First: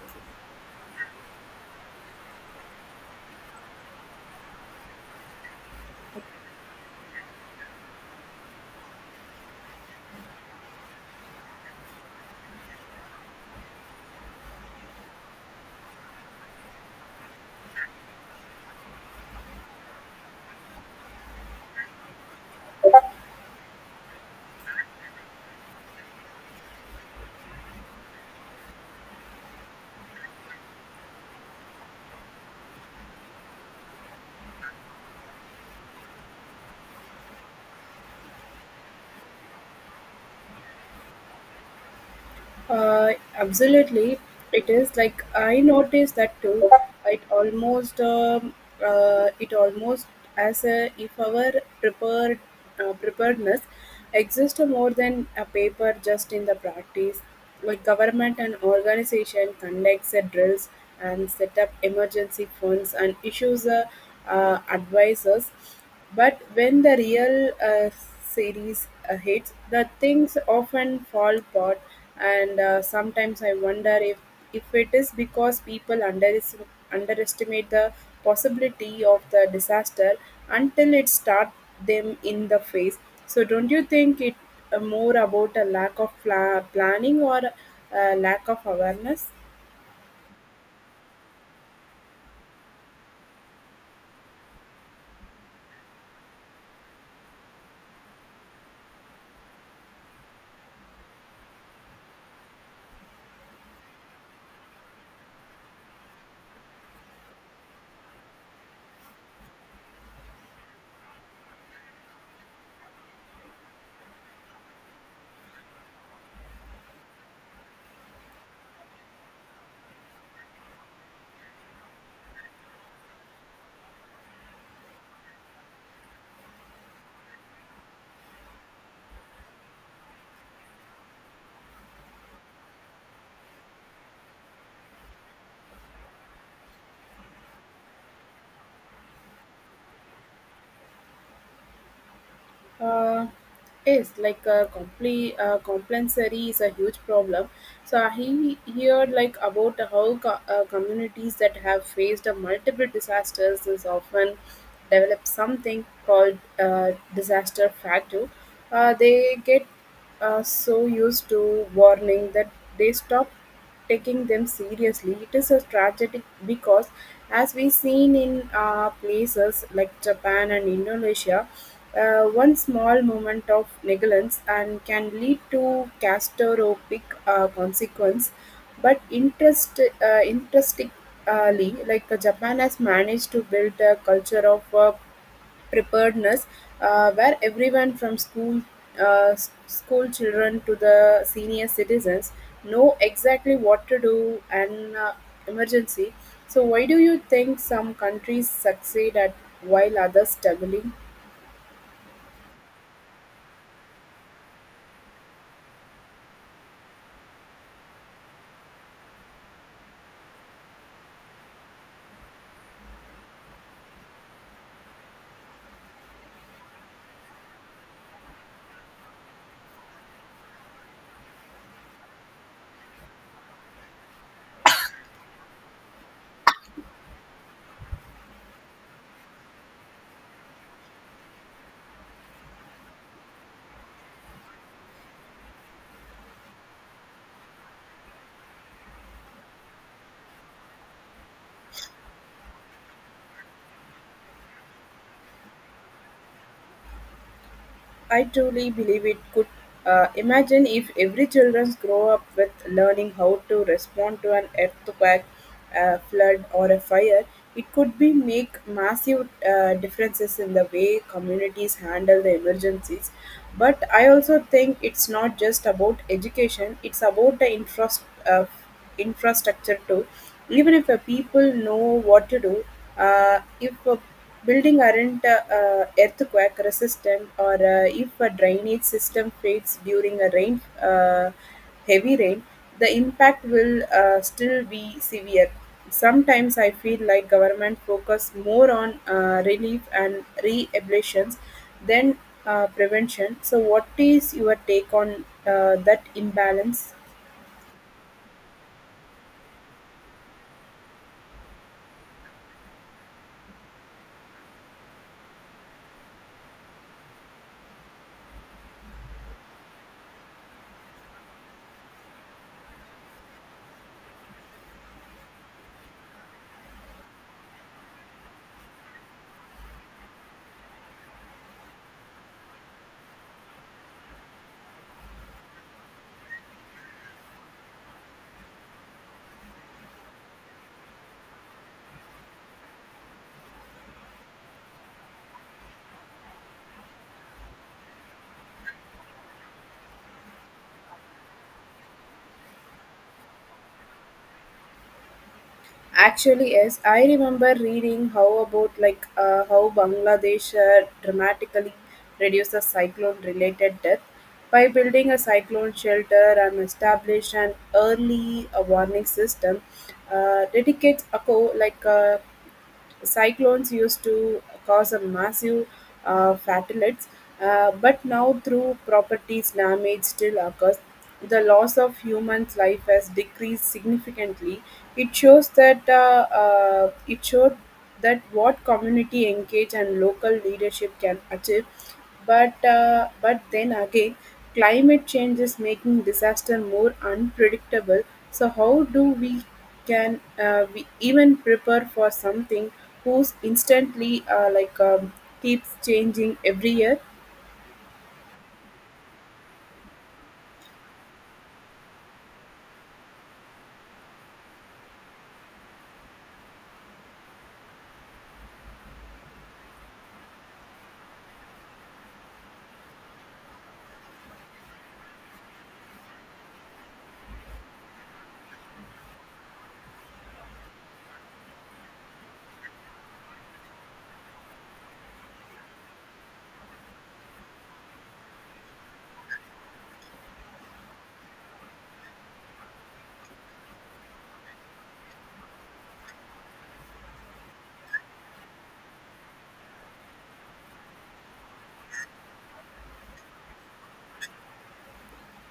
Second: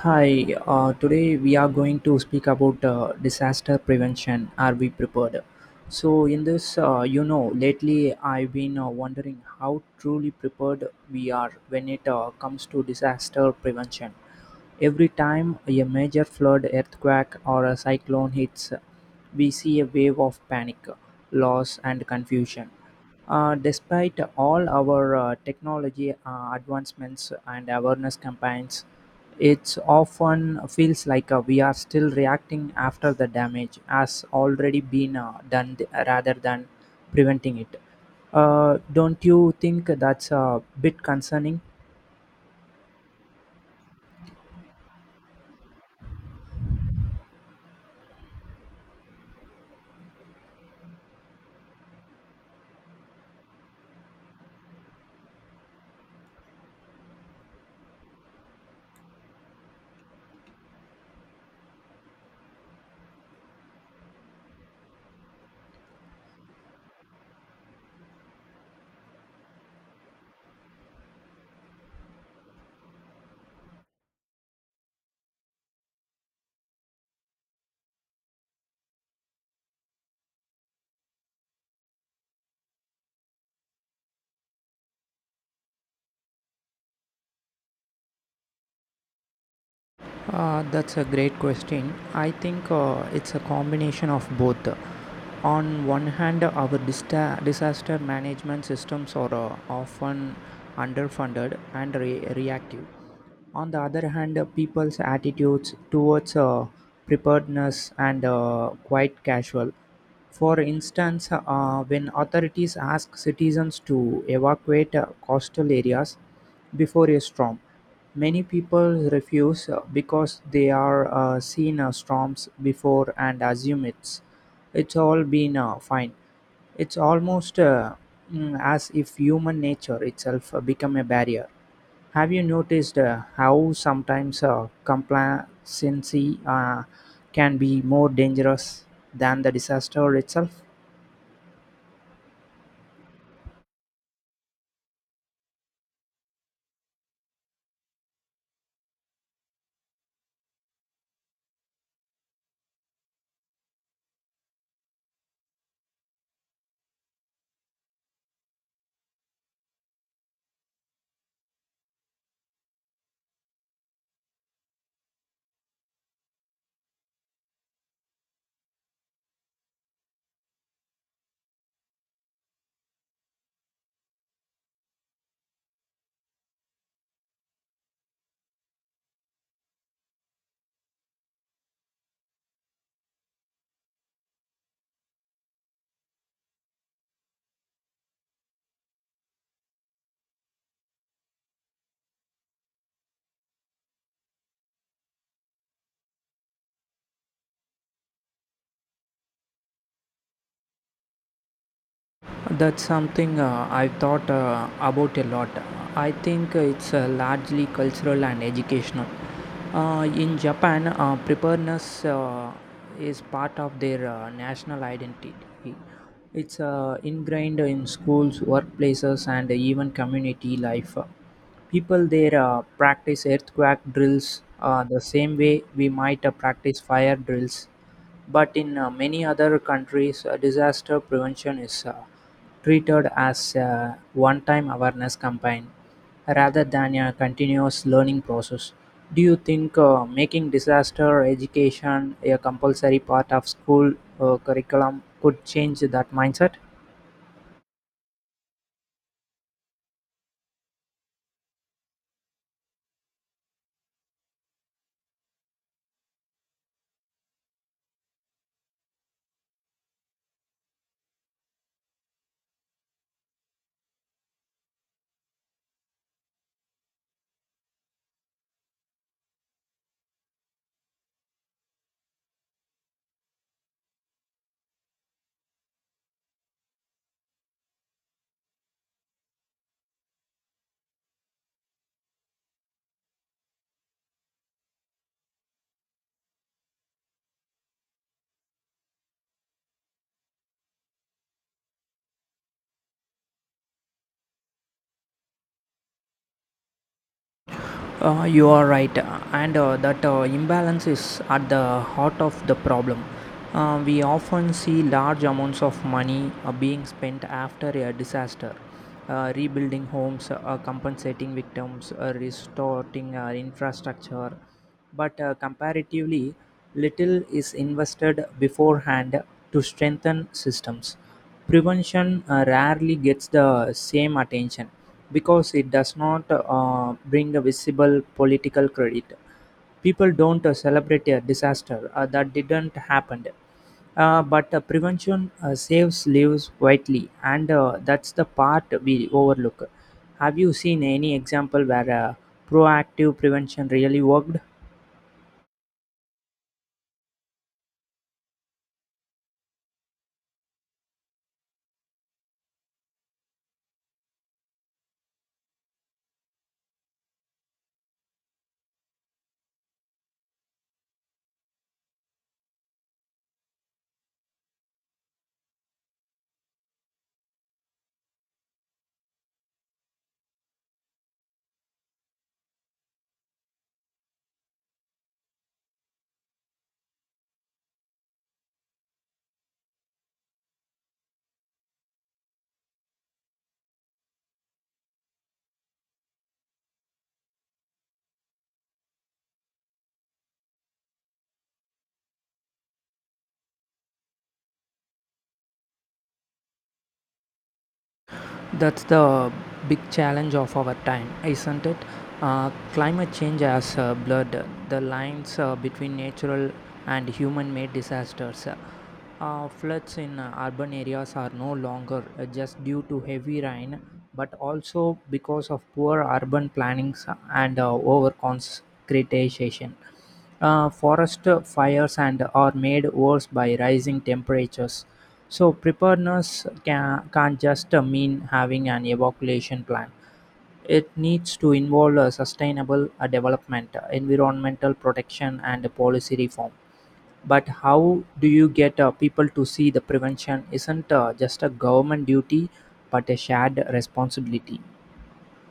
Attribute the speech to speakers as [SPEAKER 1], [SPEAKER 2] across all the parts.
[SPEAKER 1] Hi, today we are going to speak about disaster prevention. Are we prepared? So, in this, you know, lately I've been wondering how truly prepared we are when it comes to disaster prevention. Every time a major flood, earthquake, or a cyclone hits, we see a wave of panic, loss, and confusion. Despite all our technology advancements and awareness campaigns, it often feels like we are still reacting after the damage has already been rather than preventing it. Don't you think that's a bit concerning?
[SPEAKER 2] Absolutely, it is like I noticed that too. It almost um, it almost as a, if our prepared preparedness exists more than a paper just in the practice. Like government and organization conducts a drills and set up emergency funds and issues advisors. But when the real series hits, the things often fall apart and sometimes I wonder if it is because people underestimate the possibility of the disaster until it starts them in the face. So don't you think it more about a lack of planning or a lack of awareness
[SPEAKER 1] That's a great question. I think it's a combination of both. On one hand, our disaster management systems are often underfunded and reactive. On the other hand, people's attitudes towards preparedness and quite casual. For instance, when authorities ask citizens to evacuate coastal areas before a storm, many people refuse because they are seen storms before and assume it's all been fine. It's almost as if human nature itself become a barrier. Have you noticed how sometimes complacency can be more dangerous than the disaster itself?
[SPEAKER 2] uh, is like a compulsory is a huge problem. So I heard like about how communities that have faced a multiple disasters is often develop something called disaster factor. They get so used to warning that they stop taking them seriously. It is a tragedy because as we seen in places like Japan and Indonesia, one small moment of negligence and can lead to catastrophic consequence. But interestingly like Japan has managed to build a culture of preparedness, where everyone from school children to the senior citizens know exactly what to do in emergency. So why do you think some countries succeed at while others struggling?
[SPEAKER 1] That's something I've thought about a lot. I think it's largely cultural and educational. In Japan, preparedness is part of their national identity. It's ingrained in schools, workplaces, and even community life. People there practice earthquake drills the same way we might practice fire drills. But in many other countries, disaster prevention is treated as a one time awareness campaign rather than a continuous learning process. Do you think making disaster education a compulsory part of school curriculum could change that mindset?
[SPEAKER 2] I truly believe it could. Imagine if every children grow up with learning how to respond to an earthquake, a flood, or a fire. It could be make massive differences in the way communities handle the emergencies. But I also think it's not just about education; it's about the infrastructure too. Even if people know what to do, if a building aren't earthquake resistant, or if a drainage system fails during a rain, heavy rain, the impact will still be severe. Sometimes I feel like government focus more on relief and rehabilitations than prevention. So, what is your take on that imbalance?
[SPEAKER 1] You are right, and that imbalance is at the heart of the problem. We often see large amounts of money being spent after a disaster, rebuilding homes, compensating victims, restoring infrastructure, but comparatively, little is invested beforehand to strengthen systems. Prevention rarely gets the same attention because it does not bring a visible political credit. People don't celebrate a disaster that didn't happen. But prevention saves lives widely, and that's the part we overlook. Have you seen any example where proactive prevention really worked?
[SPEAKER 2] Actually, yes, I remember reading how about like how Bangladesh dramatically reduced the cyclone related death by building a cyclone shelter and established an early warning system dedicates a like cyclones used to cause a massive fatalities, but now through properties damage still occurs. The loss of human's life has decreased significantly. It shows that it showed that what community engage and local leadership can achieve, but but then again climate change is making disaster more unpredictable, so how do we can we even prepare for something who's instantly keeps changing every year?
[SPEAKER 1] That's the big challenge of our time, isn't it? Climate change has blurred the lines between natural and human made disasters. Floods in urban areas are no longer just due to heavy rain, but also because of poor urban planning and over concretization. Forest fires and are made worse by rising temperatures, so preparedness can't just mean having an evacuation plan. It needs to involve a sustainable development, environmental protection, and policy reform. But how do you get people to see the prevention isn't just a government duty, but a shared responsibility?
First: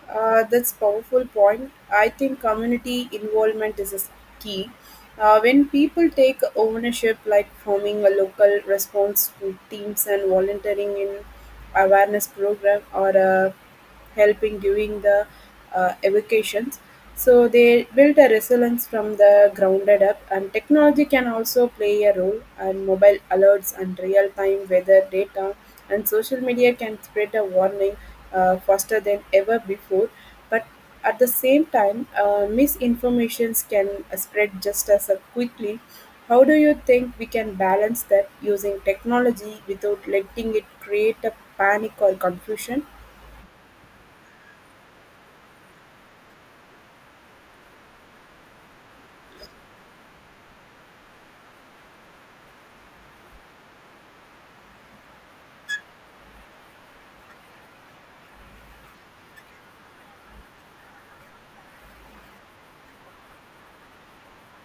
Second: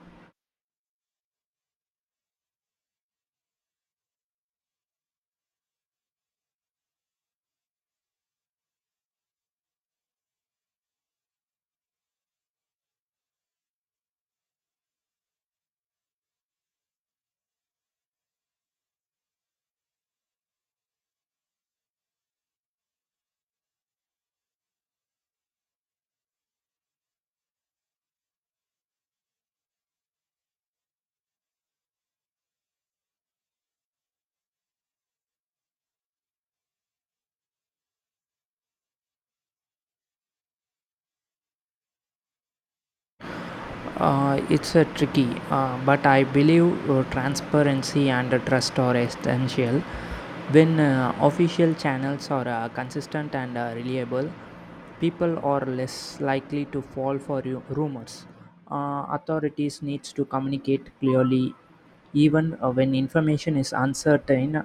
[SPEAKER 2] That's powerful point. I think community involvement is key. When people take ownership, like forming a local response to teams and volunteering in awareness program, or helping during the evacuations, so they built a resilience from the grounded up, and technology can also play a role. And mobile alerts and real time weather data and social media can spread a warning faster than ever before. But at the same time, misinformations can spread just as quickly. How do you think we can balance that using technology without letting it create a panic or confusion?
[SPEAKER 1] It's a tricky, but I believe transparency and trust are essential. When official channels are consistent and reliable, people are less likely to fall for rumors. Authorities needs to communicate clearly, even when information is uncertain.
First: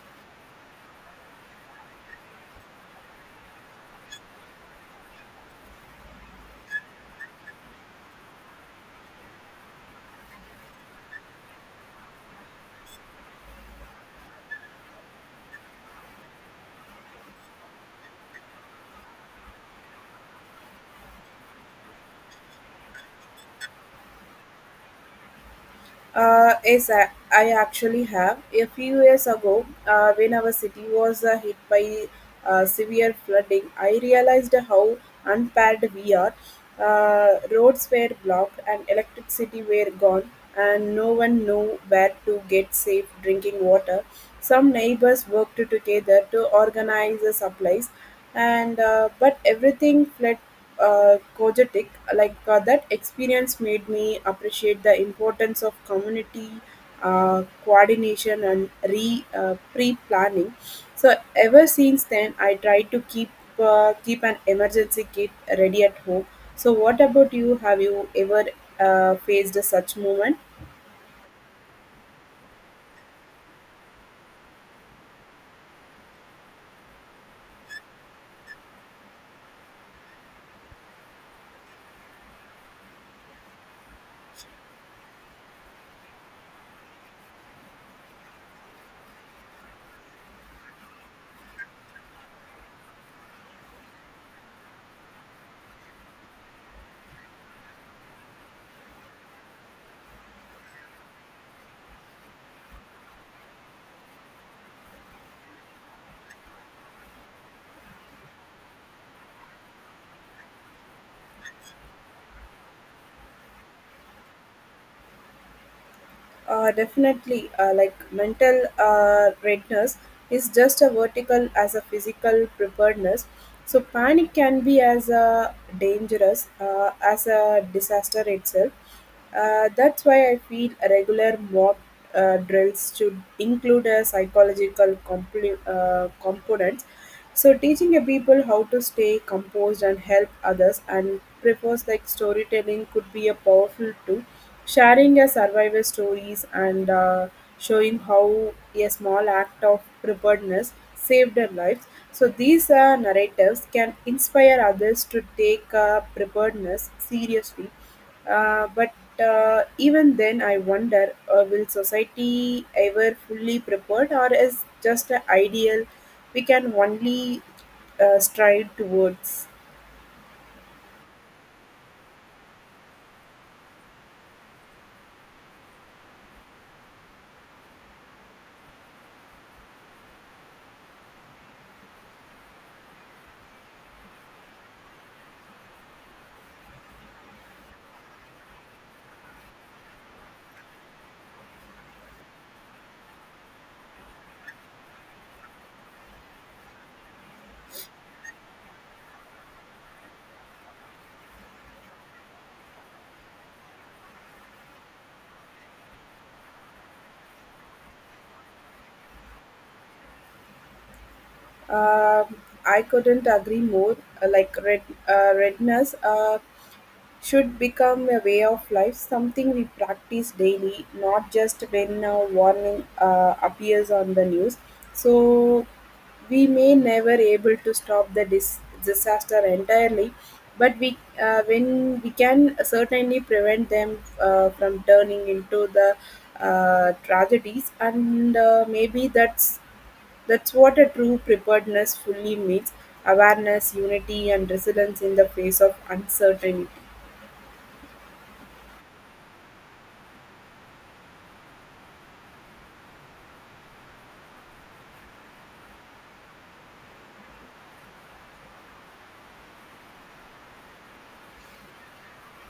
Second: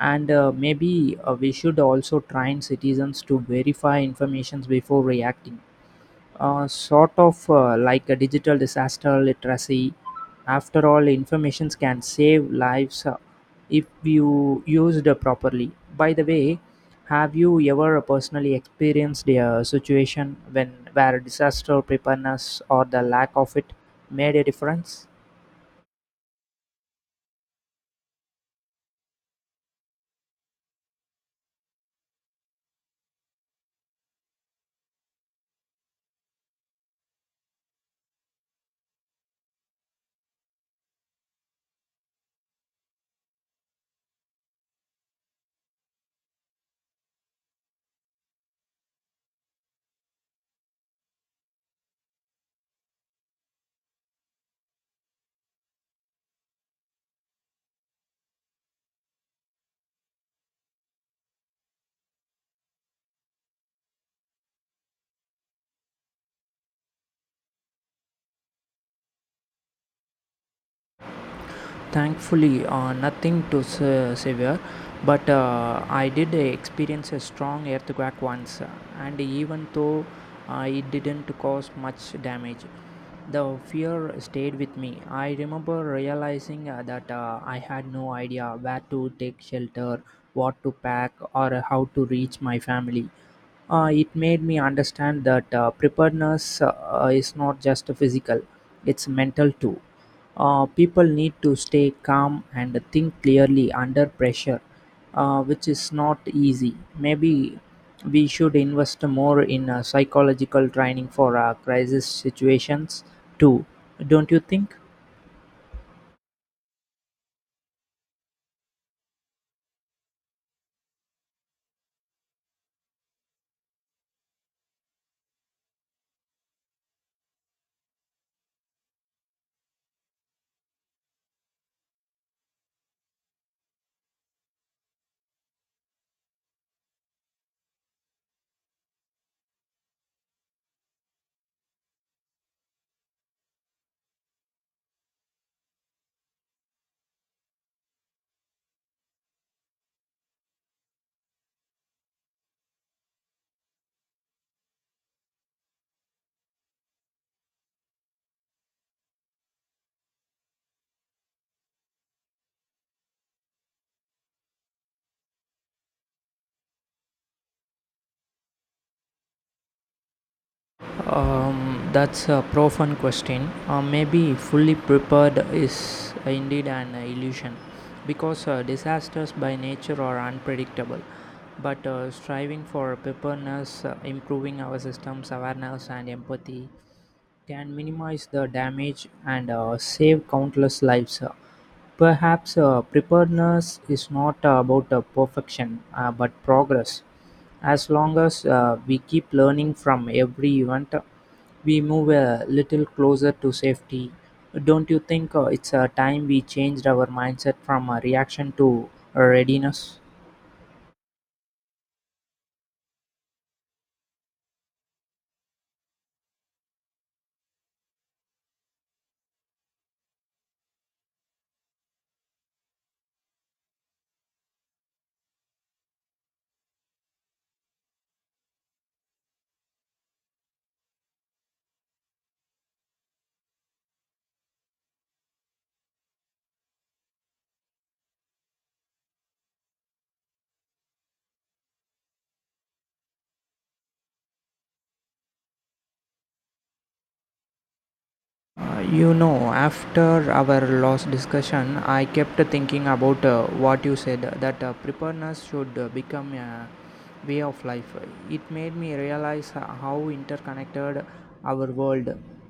[SPEAKER 1] And maybe we should also train citizens to verify information before reacting, sort of like a digital disaster literacy. After all, information can save lives if you used properly. By the way, have you ever personally experienced a situation when where disaster preparedness or the lack of it made a difference?
[SPEAKER 2] Yes, I actually have. A few years ago, when our city was hit by severe flooding, I realized how unpaired we are. Roads were blocked and electricity were gone, and no one knew where to get safe drinking water. Some neighbors worked together to organize the supplies, and but everything fled Kojetic. Like that experience made me appreciate the importance of community coordination and re pre planning. So ever since then, I try to keep an emergency kit ready at home. So what about you? Have you ever faced such moment?
[SPEAKER 1] Thankfully nothing too severe, but I did experience a strong earthquake once, and even though it didn't cause much damage, the fear stayed with me. I remember realizing that I had no idea where to take shelter, what to pack, or how to reach my family. It made me understand that preparedness is not just physical, it's mental too. People need to stay calm and think clearly under pressure, which is not easy. Maybe we should invest more in psychological training for crisis situations too, don't you think?
[SPEAKER 2] Definitely, like mental readiness is just a vertical as a physical preparedness. So panic can be as a dangerous as a disaster itself. That's why I feel regular mock drills should include a psychological component, so teaching a people how to stay composed and help others, and prefers like storytelling could be a powerful tool. Sharing a survival stories and showing how a small act of preparedness saved their lives. So these narratives can inspire others to take preparedness seriously, but even then, I wonder will society ever fully prepared, or is just an ideal we can only strive towards?
[SPEAKER 1] That's a profound question. Maybe fully prepared is indeed an illusion because disasters by nature are unpredictable. But striving for preparedness, improving our systems, awareness, and empathy can minimize the damage and save countless lives. Perhaps preparedness is not about perfection, but progress. As long as we keep learning from every event, we move a little closer to safety. Don't you think it's a time we changed our mindset from a reaction to a readiness?
[SPEAKER 2] Um I couldn't agree more. Like red, redness. Should become a way of life, something we practice daily, not just when a warning appears on the news. So we may never able to stop the disaster entirely, but we when we can certainly prevent them from turning into the tragedies, and maybe that's what a true preparedness fully means: awareness, unity, and resilience in the face of uncertainty.
[SPEAKER 1] You know, after our last discussion, I kept thinking about what you said, that preparedness should become a way of life. It made me realize how interconnected our world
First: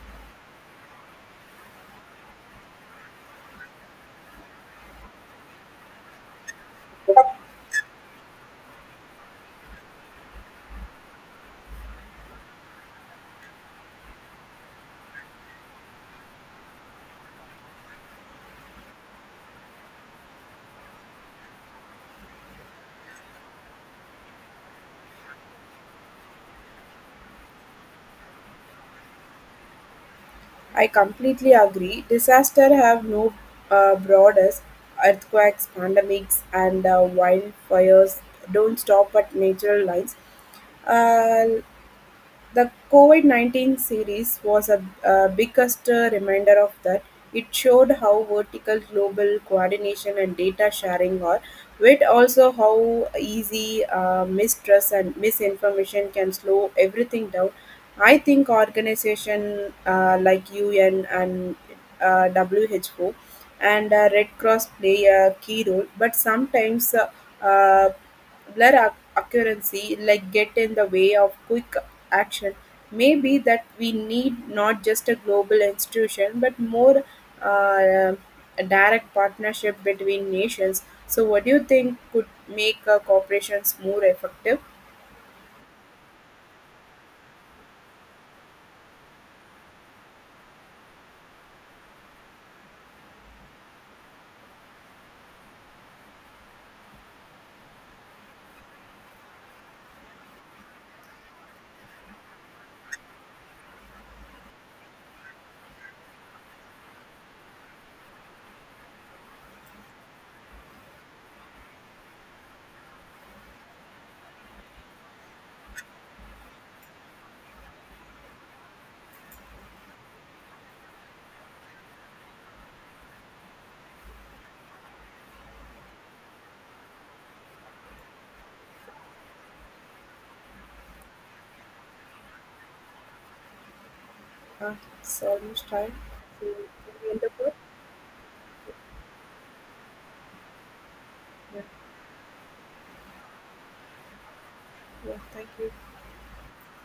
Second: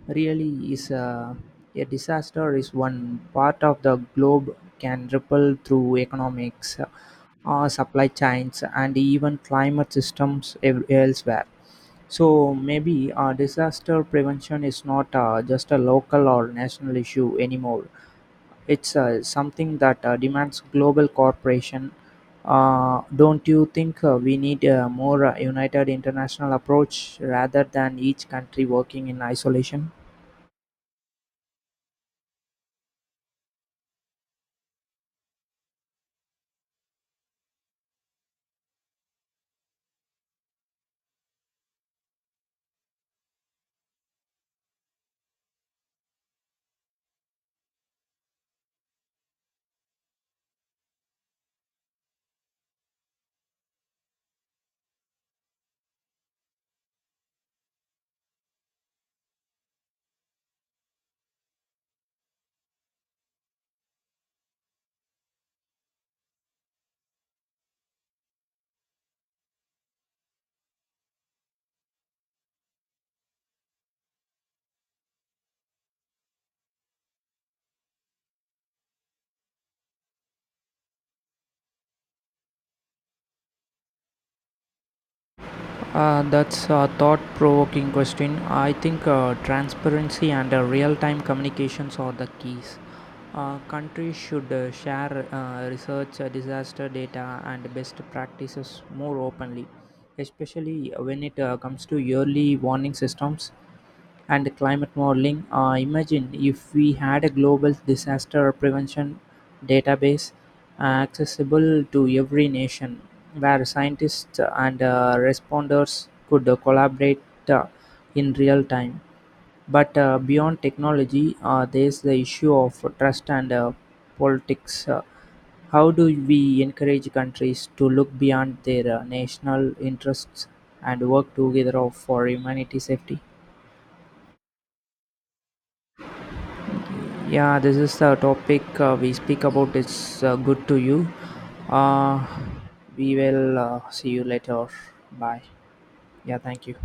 [SPEAKER 1] really is. A disaster is one part of the globe, can ripple through economics, supply chains, and even climate systems elsewhere. So maybe disaster prevention is not just a local or national issue anymore. It's something that demands global cooperation. Don't you think we need a more united international approach rather than each country working in isolation?
[SPEAKER 2] I completely agree. Disaster have no borders. Earthquakes, pandemics, and wildfires don't stop at natural lines. Uh, the Covid 19 series was a biggest reminder of that. It showed how vertical global coordination and data sharing are, with also how easy mistrust and misinformation can slow everything down. I think organization like UN and WHO and Red Cross play a key role, but sometimes uh, blur accuracy like get in the way of quick action. May be that we need not just a global institution but more uh, a direct partnership between nations. So, what do you think could make corporations more effective?
[SPEAKER 1] That's a thought provoking question. I think transparency and real time communications are the keys. Countries should share research, disaster data, and best practices more openly, especially when it comes to yearly warning systems and climate modeling. Imagine if we had a global disaster prevention database accessible to every nation, where scientists and responders could collaborate uh, in real time. But beyond technology, there's the issue of trust and politics. How do we encourage countries to look beyond their national interests and work together for humanity safety?
[SPEAKER 2] Uh, it's almost time. So, end the call?
[SPEAKER 1] Yeah, this is the topic we speak about. It's good to you.
[SPEAKER 2] Yeah,
[SPEAKER 1] Uh, we will see you later.
[SPEAKER 2] yeah,
[SPEAKER 1] Bye.
[SPEAKER 2] thank you.
[SPEAKER 1] Yeah, thank you.